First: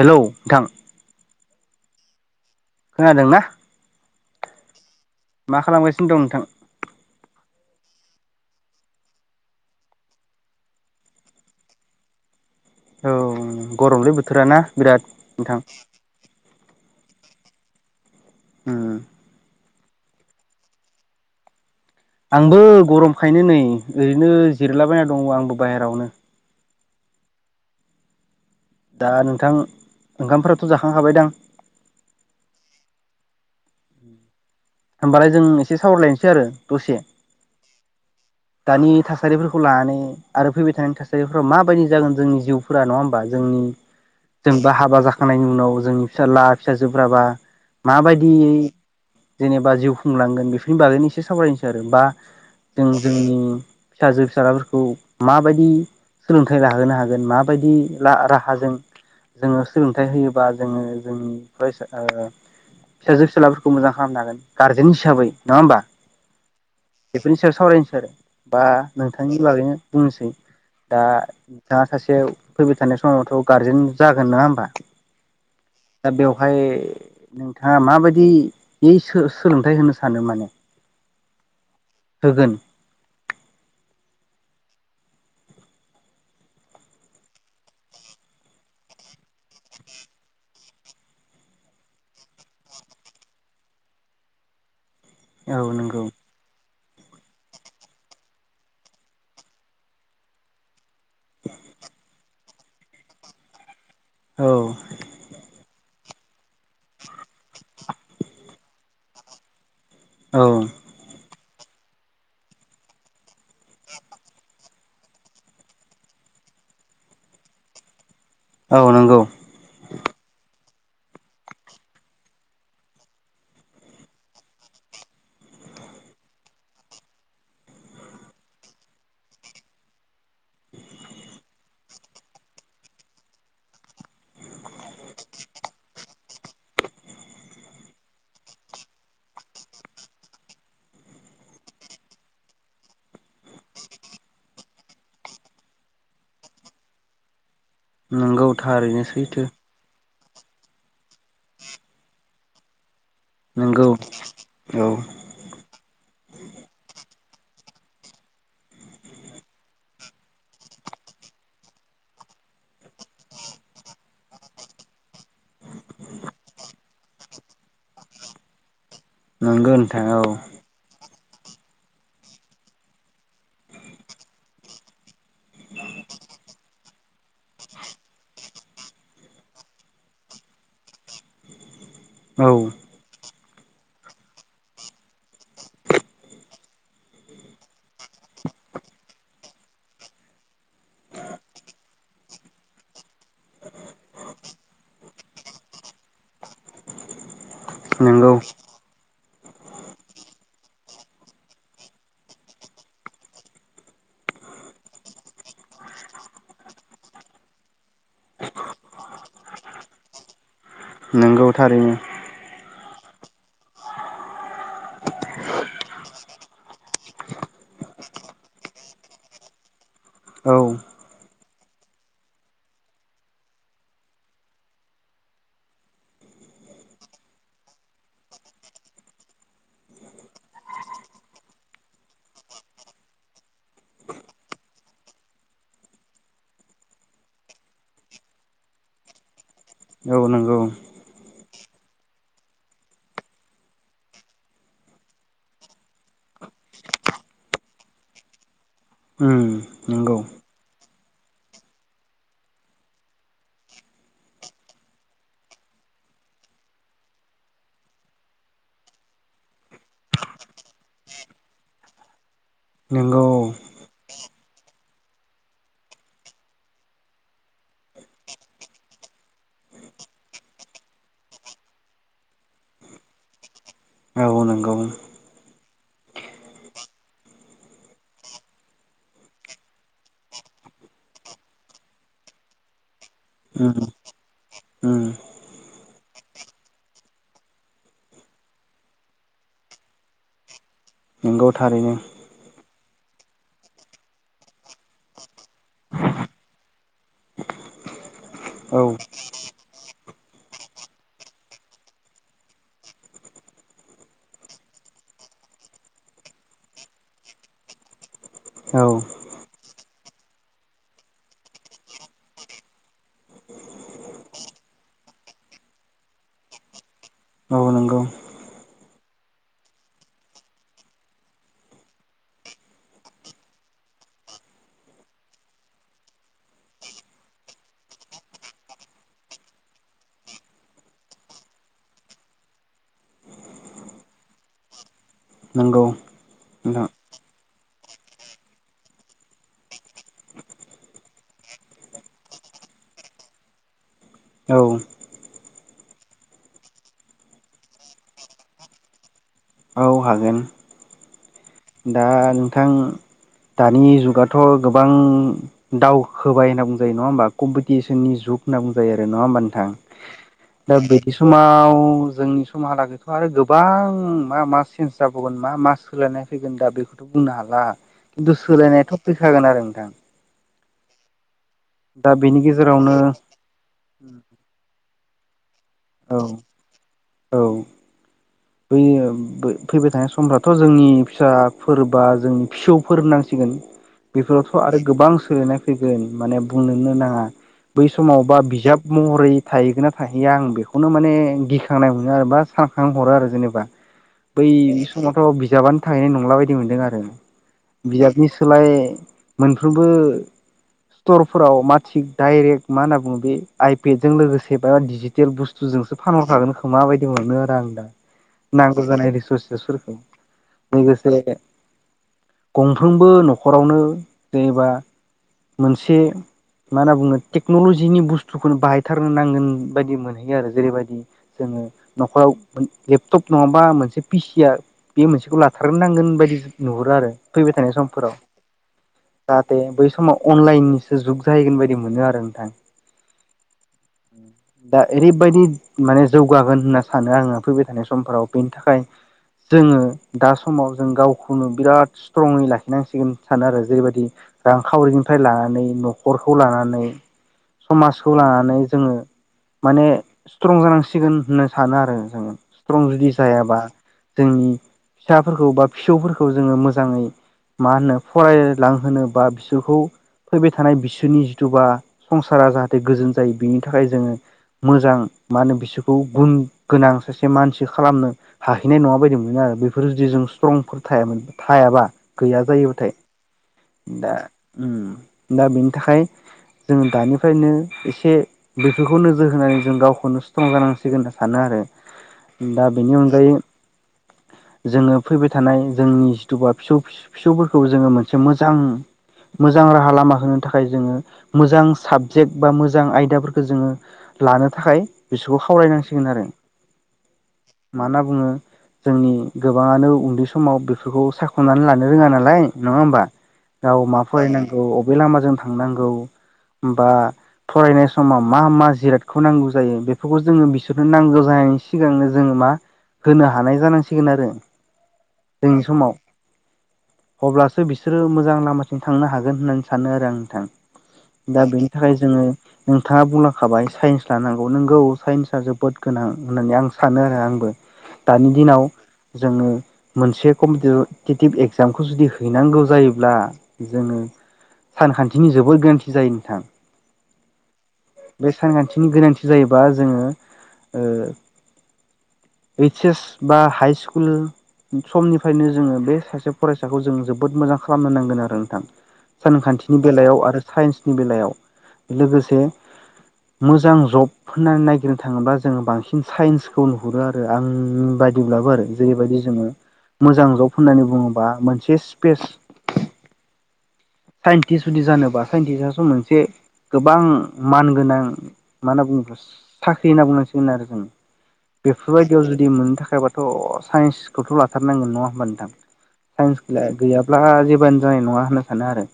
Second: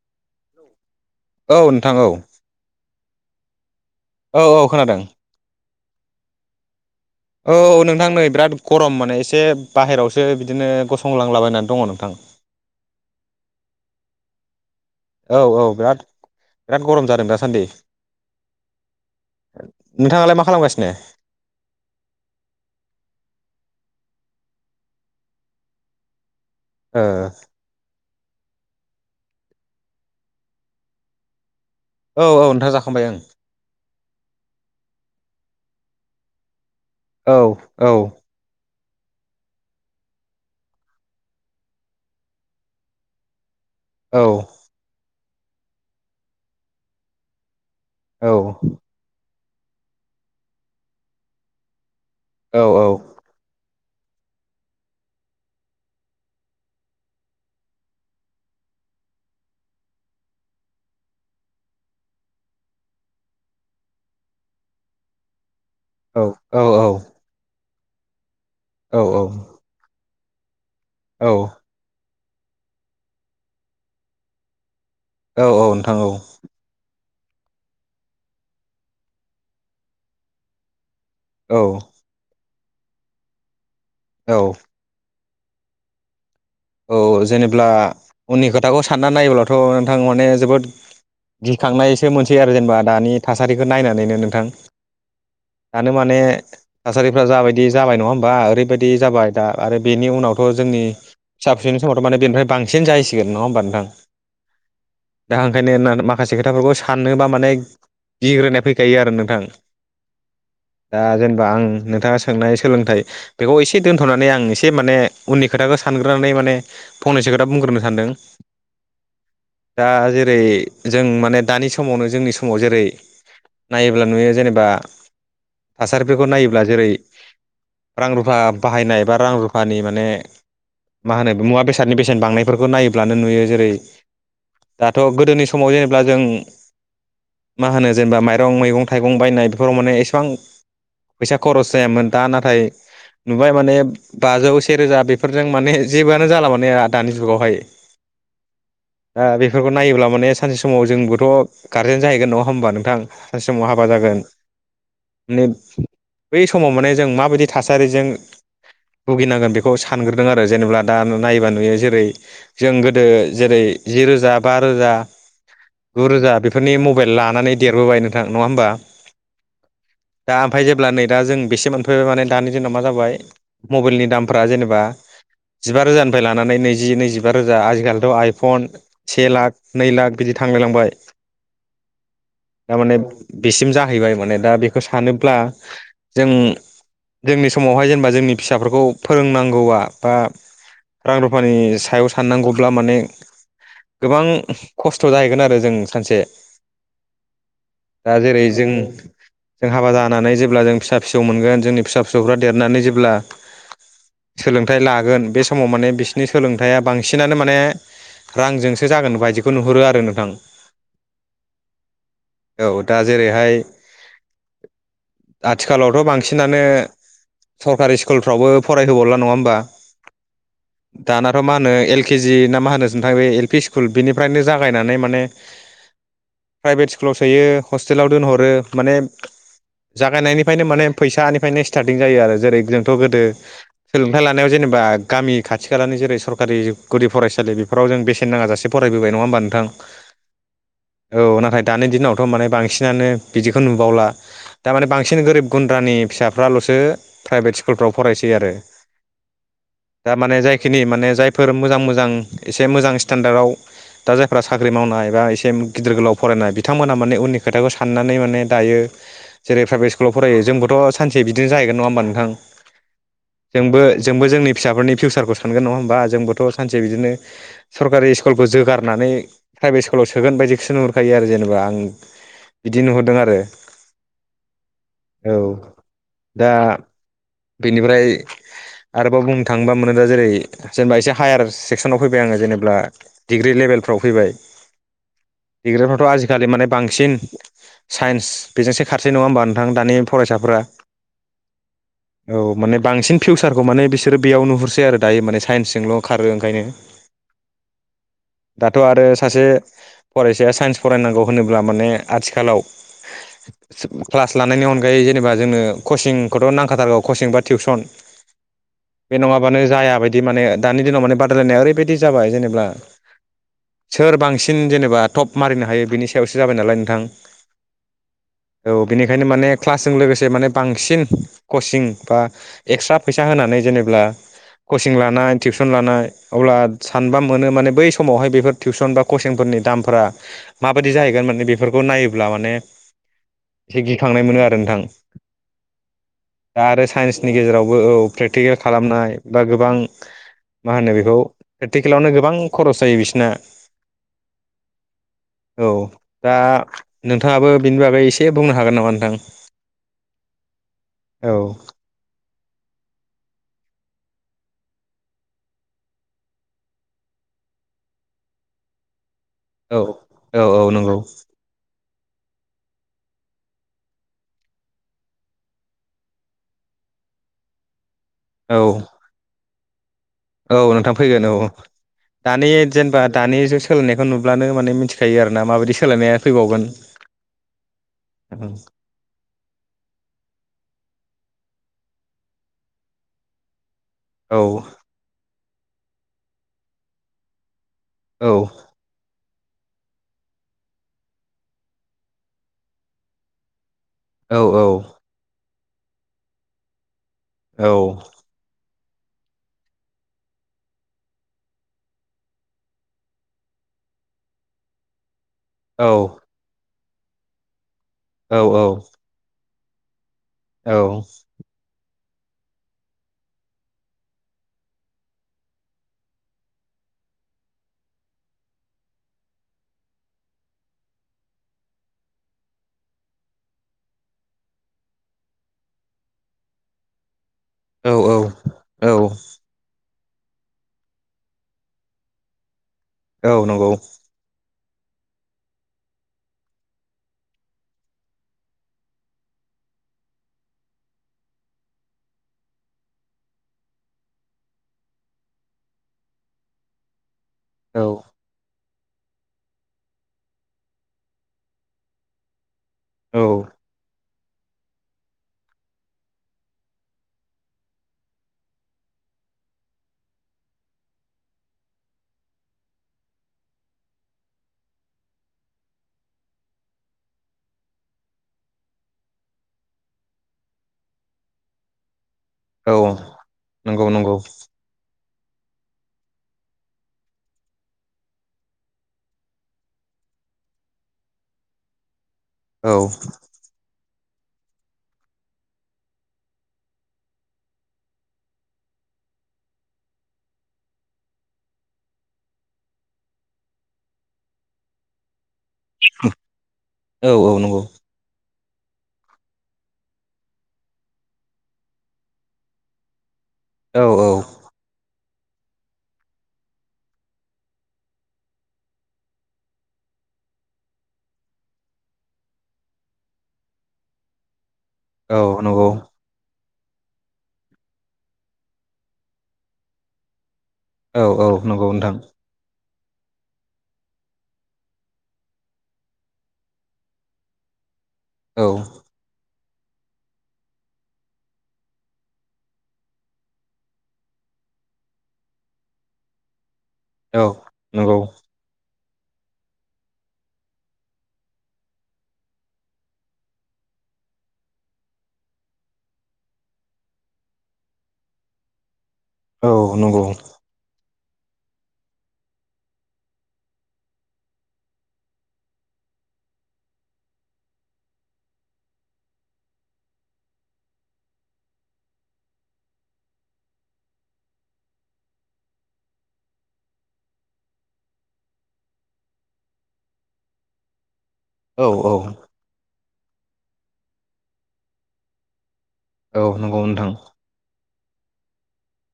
हेल' नोंथां। औ नोंथां औ। खोनादों ना? औ औ खोनादों। मा खालामगासिनो दं नोंथां? औ नोंथां नै बिराद गरम माने एसे बाहेरायावसो बिदिनो गसंलांला बायनानै दङ' नोंथां। औ गरमलै बोथोरा ना बिराद औ नोंथां? औ बिराद बिराद गरम जादों दासान्दि। उम। नोंथाङालाय मा खालामगासिनो? आंबो गरमखायनो नै ओरैनो जिरलाबायना दं आंबो बाहेरावनो। ओ। दा नोंथां ओंखामफोराथ' जाखां खाबायदां? औ औ नोंथां जाखांबाय ओं। होमबालाय जों एसे सावराय लायनोसै आरो। दसे औ औ। दानि थासारिफोरखौ लानानै आरो फैबाय थानाय थासारिफोराव माबायदि जागोन जोंनि जिउफोरा नङा होमबा जोंनि औ जोंबा हाबा जाखांनायनि उनाव जोंनि फिसाज्ला फिसाजोफ्राबा माबायदियै जेनेबा जिउ खुंलांगोन बेफोरनि बागैनो एसे सावरायनोसै आरो बा औ जों जोंनि फिसाजो फिसाज्लाफोरखौ माबायदि सोलोंथाइ लाहोनो हागोन माबायदि राहाजों जोङो सोलोंथाइ होयोबा जोङो जोंनि फरायसा फिसाजो फिसालाफोरखौ मोजां खालाम हागोन गारजेन हिसाबै नङा होमबा औ बेफोरनि सायाव सावरायनोसै बा नोंथांनि औ बागैनो बुंनोसै औ दा सासे फैबाय थानाय समावथ' गारजेन जागोन नङा होमबा औ औ नोंथां औ दा बेवहाय नोंथाङा माबायदि बे सोलोंथाइ होनो सानो माने औ। गोन औ। औ जेनेब्ला उननि खोथाखौ साननानै नायोब्लाथ नोंथां माने जोबोद गिखांनायसो मोनसै आरो जेनेबा दानि थासारिखौ नायनानैनो नोंथां। औ दानो नंगौ माने थासारिफ्रा जाबायदि जाबाय नङा होमबा ओरैबायदि जाबाय दा आरो बेनि उनावथ जोंनि फिसा फिसौनि समावथ माने बेनिफ्राय बांसिन जाहैसिगोन नङा होमबा नोंथां औ दा ओंखायनो मा माखासे खोथाफोरखौ साननोबा माने गिग्रोनाय फैखायो आरो नोंथां। औ। दा जेनेबा आं नोंथाङा सोंनाय सोलोंथाइ बेखौ एसे दोन्थनानै आं एसे माने उननि खोथाखौ सानगोन। नानै माने फंनैसो खोथा बुंग्रोनो सानदों औ नंगौ दा जेरै जों माने दानि समावनो जोंनि समाव जेरै नायोब्ला नुयो जेनेबा। थासारिफोरखौ नायोब्ला जेरै रां रुफा बाहायनाय बा रां रुफानि माने मा होनो मुवा बेसादनि बेसेन बांनायफोरखौ नायोब्लानो नुयो जेरै दाथ गोदोनि समाव जेनेबा जों मा होनो जेनेबा माइरं मैगं थाइगं बायनाय बेफोराव माने एसेबां फैसा खरस जायामोन दा नाथाय नुबाय माने बाजौ सेेरोजा बेफोरजों माने जेबो आनो जाला दानि जुगावहाय नंगौ थारैनो दा सैथो बेफोरखौ नायोब्ला माने सानसे समाव जोंबोथ गारजेन जाहैगोन नङा होमबा नोंथां सानसे समाव हाबा नंगौ जागोन औ माने बै समाव माने जों माबायदि थासारिजों भुगिनांगोन बेखौ सानग्रो आरो जेनेबा दा नायबा नुयो जेरै जों गोदो जेरै जि रोजा बा रोजा गुरोजा बेफोरनि मबाइल लानानै देरबोबाय नोंथां नङा होमबा नंगौ नोंथां औ। दा ओमफ्राय जेब्ला नै दा जों बेसे मोनफैबाय माने दानि दिनाव मा जाबाय मबाइलनि दामफ्रा जेनेबा। [inaudible] जिबा रोजानिफ्राय लानानै नैजि नैजिबा रोजा आजिखालिथ आइफन से लाख नै लाख बिदि थांला होलांबाय [inaudible] औ दा माने बेसिम जाहैबाय माने दा बेखौ सानोब्ला जों जोंनि समावहाय जेनेबा जोंनि फिसाफोरखौ फोरोंनांगौआ बा रां रुफानि सायाव साननांगौब्ला माने गोबां खस्थ जाहैगोन आरो जों सानसे दा नंगौ जेरै जों जों हाबा जानानै जेब्ला जों फिसा फिसौ मोनगोन जोंनि फिसा फिसौफ्रा देरनानै जेब्ला सोलोंथाइ लागोन बे समाव माने बिसिनि सोलोंथाइया बांसिनानो माने रांजोंसो जागोन बायदिखौ नुहुरो आरो नोंथां नंगौ थारैनो औ दा जेरैहाय आथिखालावथ' बांसिनानो सरकारि स्कुलफ्रावबो फरायहोबावला नङा होमबा? औ दानाथ' मा होनो एल के जि ना मा होनो नोंथां बे एल पि स्कुल बेनिफ्रायनो जागायनानै माने लांदां प्राइभेट स्कुलाव सोयो हस्टेलाव दोनहरो माने जागायनायनिफ्रायनो माने फैसानिफ्रायनो स्टार्टिं जायो आरो जेरै जोंथ' गोदो सोलोंथाय लानो जेनेबा गामि खाथि खालानि जेरै सरकारि गुदि फरायसालि बेफोराव जों बेसेन नाङा जासे फरायबोबाय नङा होम बा नोंथां? औ नंगौ। औ नाथाय दानि दिनावथ' माने बांसिनानो बिदिखौ नुबावला दा माने बांसिन गोरिब गुन्द्रानि फिसाफ्राल'सो प्राइभेट स्कुलफ्राव फरायसै आरो। उम दा नंगौ माने जायखिनि माने जायफोर मोजां मोजां एसे मोजां स्टेेनडार्डआव दा जायफ्रा साख्रि मावनाय बा एसे गिदिर गोलाव फरायनाय बिथांमोना माने उननि खोथाखौ साननानै माने दायो जेरै प्राइभेट स्कुलाव फरायो जोंबोथ' सानसे बिदिनो जाहैगोन नङा होमबा नोंथां? जोंबो [unintelligible] जोंबो जोंनि फिसाफोरनि फिउसारखौ सानगोन नङा होमबा जोंबोथ' सानसे बिदिनो सरकारि स्कुलखौ जोगारनानै नै प्राइभेट स्कुलाव सोगोन बायदिखौसो नुुरखायो आरो जेनेबा आं। बिदि नुहुरदों आरो। औ औ नंगौ औ दा बेनिफ्राय आरोबाव बुंनो थाङोबा मोनो जेरै जेनेबा एसे हायार सेक्सनाव फैबाय आङो जेनेब्ला डिग्रि लेभेलफ फ्राव फैबाय। ओ डिग्रिफ्राथ' आजिखालि माने बांसिन साइन्स बेजोंसो खारसै नङा होमबा नोंथां दानि फरायसाफोरा? नंगौ थारैनो। औ माने बांसिन फिउचार खौ माने बिसोरो बेयाव नुहुरसै आरो दायो माने साइन्सजोंल' खारो ओंखायनो। [unintelligible] दाथ' आरो सासे फरायसाया साइन्स फरायनांगौ होनोब्ला माने आथिखालाव क्लास लानायनि अनगायै जेनेबा जोंनो कचिंखौथ' नांखाथारगौ कचिं बा टिउसन। औ। बे नङाबानो जाया बायदि माने दानि दिनाव माने बादायलायनाया ओरैबायदि जाबाय जेनेब्ला सोर बांसिन जेनेबा टप मारिनो हायो बिनि सायावसो जाबाय नालाय नोंथां। नंगौ औ औ बेनिखायनो माने क्लासजों लोगोसे माने बांसिन कचिं बा एक्सट्रा फैसा होनानै जेनेब्ला कचिं लानाय टिउसन लानाय अब्ला सानबा मोनो माने बै समावहाय बेफोर टिउसन बा कचिंफोर नि दामफोरा माबादि जाहैगोन माने बेफोरखौ नायोब्ला माने एसे गिखांनाय मोनो आरो नोंथां नंगौ दा आरो नोंथां साइन्सनि गेजेराव ओ औ प्रेकटिकेल खालामनाय बा गोबां मा होनो बेखौ प्रेक्टिकेलावनो गोबां खरस जायो बिसिना। औ औ दा नोंथाङाबो बेनि बागै एसे बुंनो हागोन नामा नोंथां? औ हागोन। औ दा नोंथां दानि जुगाथ' गोबां दावखोबाय होनना बुंजायो नङा होमबा कम्पिटिसननि जुग जुग होनना बुंजायो आरो नङा होमबा नोंथां औ औ औ दा नंगौ बिदि समाव जोंनि समहालागैथ' आरो गोबां मा मा चेन्ज जाबावगोन मा मा सोलायनाय फैगोन दा बेखौथ' बुंनो हाला खिन्थु औ सोलायनायाथ' फैखागोन आरो नोंथां औ नोंथां फैगोन औ दा बेनि दानि गेजेरावनो जेनेबा दानि जु सोलोंनायखौ नुब्लानो माने मिथि खायो आरोना माबायदि औ सोलायनाया फैबावगोन औ बै ब फैबाय थानाय समफ्राथ' जोंनि फिसाफोर बा जोंनि फिसौफोर होनांसिगोन औ बेफोरावथ' आरो गोबां सोलायनाय फोगोन माने बुंनोनो नाङा बै समाव औ बा बिजाब महरै थाहैगोन ना थाहैया आं बेखौनो माने गिखांनाय मोनो आरो बा सानखां हरो आरो जेनेबा औ बै समावथ' बिजाबानो थाहैनाय नंला बायदि मोनदों आरो औ बिजाबनि सोलाय मोनफ्रोमबो स्टरफोराव माथिख डाइरेक्ट मा होनना बुङो बे आइपेदजों लोगोसे बा दिजे बुस्थु औ जोंसो फानहरखागोनखोमा बायदि मोनो आरो आं दा औ नांगौ जानाय रिसर्स फोरखौ लोगोसे गंफ्रोमबो न'खरावनो जेनेबा मोनसे मा होनना बुङो टेक्न'लजिनि बुस्थुखौनो बाहायथारनो नांगोन बायदि मोनहैयो आरो जेरैबायदि जों ङो न'खराव लेपटप नङाबा मोनसे पिसिया बे मोनसेखौ लाथारग्रोनांगोन बायदि नुहुरो आरो फैबाय थानाय औ समफोराव औ जाहाथे बै समाव अनलाइननिसो जुग जाहैगोन बायदि मोनो आरो नोंथां औ नंगौ दा ओरैबायदि माने जौगागोन होनना सानो आङो फैबाय थानाय समफोराव बेनि थाखाय जोङो दा समाव जों गावखौनो बिराद स्ट्रङै लाखिनांसिगोन सानो आरो जेरैबायदि रांखावरिनिफ्राय लानानै न'खरखौ लानानै औ समाजखौ लानानै जोङो माने स्ट्रं जानांसिगोन होननो सानो आरो जोङो स्ट्रं जुदि औ जायाबा जोंनि फिसाफोरखौ बा फिसौफोरखौ जोङो मोजाङै मा होनो फरायलांहोनोबा बिसोरखौ फैबाय थानाय बिसोरनि जिथुबा संसारा जाहाथे गोजोन जायो बिनि थाखाय जोङो मोजां मा होनो बिसोरखौ गुन गोनां सासे मानसि खालामनो हाहैनाय नङा बायदि मोनो आरो बेफोर जुदि जों स्ट्रंफोर थायामोन थायाबा गैया जायोब्लाथाय औ नंगौ दा नंगौ दा बेनि थाखाय जों दानिफ्रायनो एसे बेफोरखौ नोजोर होनानै जों गावखौनो स्ट्रं जानांसिगोन होनना सानो आरो दा औ बेनि अनगायै जोङो फैबाय थानाय जोंनि जिथुबा फिसौ फिसौफोरखौ जोङो मोनसे मोजां मोजां राहा लामा होनो थाखाय जोङो मोजां साबजेक्ट बा मोजां आयदाफोरखौ जोङो लानो थाखाय बिसोरखौ खावलायनांसिगोन आरो औ औ नंगौ ओ जोंनि गोबाङानो उन्दै समाव बेफोरखौ सायाख'नानै लानो रोङा नालाय नङा होमबा? गाव औ मा औ फरायनांगौ अबे लामाजों थांनांगौ बा फरायनाय समाव मा मा जिरादखौ नांगौ जायो बेफोरखौ जोङो बिसोरनो नांगौ जानायनि सिगांनो जोङो मा होनो हानाय जानांसिगोन आरो औ जोंनि नंगौ समाव अब्लासो बिसोरो मोजां लामाथिं थांनो हागोन होननानै सानो आरो आं नोंथां औ औ दा नंगौ बेनि थाखाय नोंथां जोङो नोंथाङा बुंलांखाबाय साइन्स लानांगौ नोंगौ साइन्सआ जोबोद गोनां होननानै आं सानो आरो आंबो दानि औ दिनाव जोङो मोनसे कम्पिटेटिभ एकजामखौ जुदि हैनांगौ जायोब्ला जोङो सानखान्थिनि जोबोर गोरोन्थि जायो नोंथां औ नंगौ नि गोनांथि जायोबा जोङो ओ ओइस एस बा हाइ स्कूल समनिफ्रायनो जोङो बे सासे फरायसाखौ जों जोबोद मोजां खालामनो नांगोन आरो नोंथां औ सानखान्थिनि नंगौ बेलायाव आरो साइन्स बेलायाव लोगोसे मोजां जब होननानै नायागिरनो थाङोब्ला जोङो बांसिन साइन्सखौ नुहुरो आरो आंनि बायदिब्लाबो आरो जेरैबायदि जोङो मोजां जब होननानै बुङोबा मोनसे स्पेस साइन्टिस्ट जुदि जानोबा साइन्टिस्टआथ' मोनसे गोबां मानगोनां मा होनना बुङो साख्रि होनना बुंनांसिगोन आरो जों औ औ बेफोरबायदियाव जुदि मोननो था खाय बाथ' साइन्सखौथ' लाथारनांगोन नङा होमबा नोंथां औ साइन्स नंगौ नोंथां गैयाब्ला जेबोआनो जानाय नङा होनना सानो आरो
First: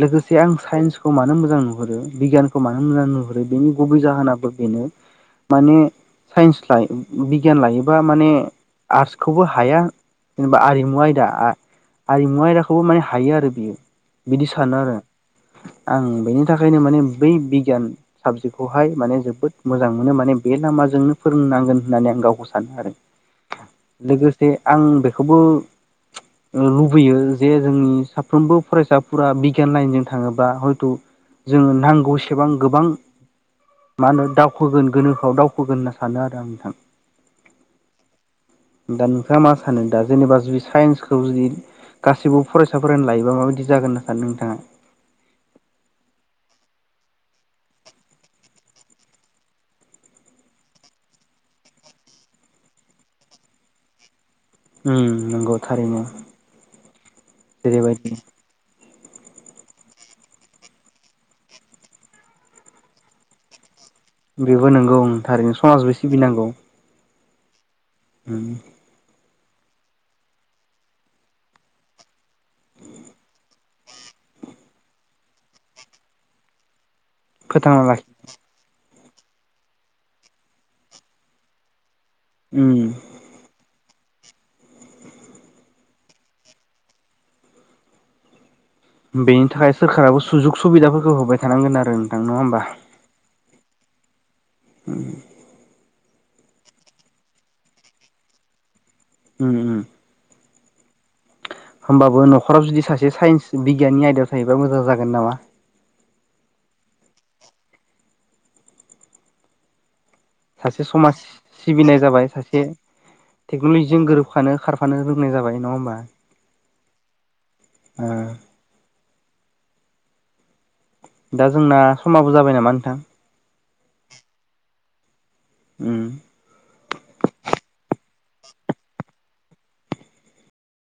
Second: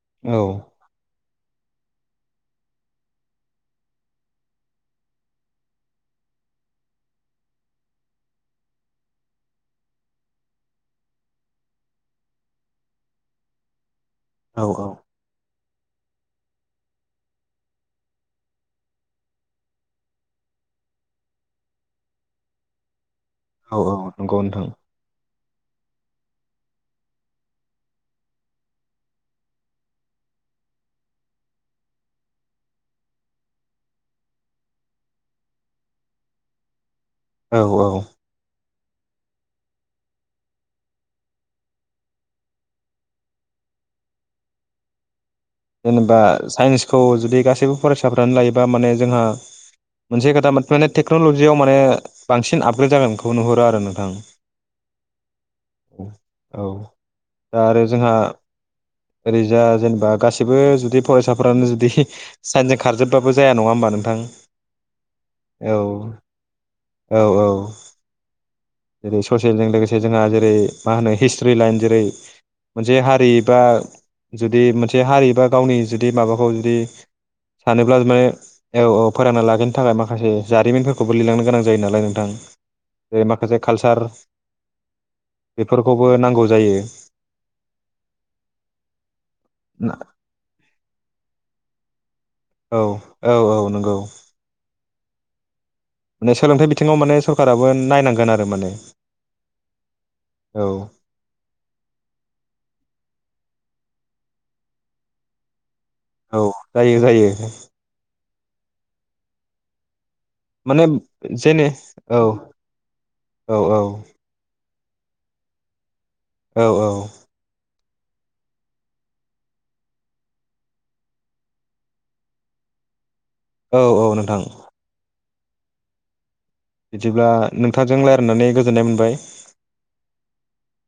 लोगोसे औ आं साइन्सखौ मानो मो जां नुहरो बिगियानखौ मानो मोजां नुहुरो बेनि गुबै जाहोनाबो बेनो माने साइन्स लाइ बिगियान लायोबा माने आर्टसखौबो हाया। जेनेबा आरिमु आयदा आ-आरिमु आयदाखौबो माने हायो आरो बियो। बिदि औ सानो आरो। आं बेनि थाखायनो माने बै बिगियान साबजेक्टखौहाय माने जोबोद मोजां मोनो माने बे लामाजोंनो फोरोंनांगोन होननानै आं गावखौ सानो आरो औ औ नंगौ लोगोसे नोंथां आं बे खौबो लुबैयो जे जोंनि साफ्रोमबो फरायसाफोरा बिगियान लाइनजों थाङोबा हयथ' जोङो नांगौसेबां गोबां मा होनो दावखोगोन गोनो आव दावखोगोन होनना सानो आरो आं नोंथां। औ औ दा नोंथाङा मा सानो दा जेनेबा जुदि साइन्सखौ जुदि गासैबो फरायसाफोरानो लायोबा माबायदि जागोन होनना सानो नोंथाङा? जेनेबा साइन्सखौ जुदि गासैबो फरायसाफ्रानो लायोबा माने जोंहा मोनसे खोथा माने टेक्न'लजियाव माने बांसिन आपग्रेड जागोन बेखौ नुहुरो आरो नोंथां। ओम नंगौ थारैनो औ दा आरो जोंहा जेरैबायदि ओरैजा जेनेबा गासि बो जुदि फरायसाफ्रानो जुदि साइन्सजों खारजोब्बाबो जाया नङा होमबा नों बेबो नंगौं ओं थारैनो समाजबो सिबिनांगौ। औ औ ओम ससियेलजों लोगोसे जोंहा जेरै- मा होनो हिस्ट्रि लाइन जेरै- मोनसे हारि बा जुदि मोनसे हारि बा गावनि जुदि माबाखौ जुदि फोथांना सानोब्ला लाखि माने औ औ फरायना लाखिनो थाखाय माखासे जारिमिनफोरखौबो लिरलांनो गोनां जायो नालाय नों थां उम बे माखासे कालचार बेफोरखौबो नांगौ जायो। बेनि थाखाय सोरखाराबो सुजुग सुबिदाफोरखौ होबाय थानांगोन आरो नङा होमबा औ औ औ नंगौ। ओम सोलोंथाइ बिथिङाव माने सरकाबो नायनांगोन आरो माने। ओम ओम औ होमबाबो न'खराव जुदि सासे साइन्स बिगियाननि आयदायाव थायोबा मोजां जागोन नामा? औ जायो जायो। माने सासे समाज जेने सिबिनाय औ जाबाय सासे औ टेक्न'लजिजों गोरोबखानो खार फानो रोंनाय जाबाय नङा होमबा? औ औ ओ दा जोंना समाबो जाबाय नामा नोंथां? औ औ नोंथां। ओम बिदिब्ला नोंथांजों रायज्लायनानै गोजोननाय मोनबाय।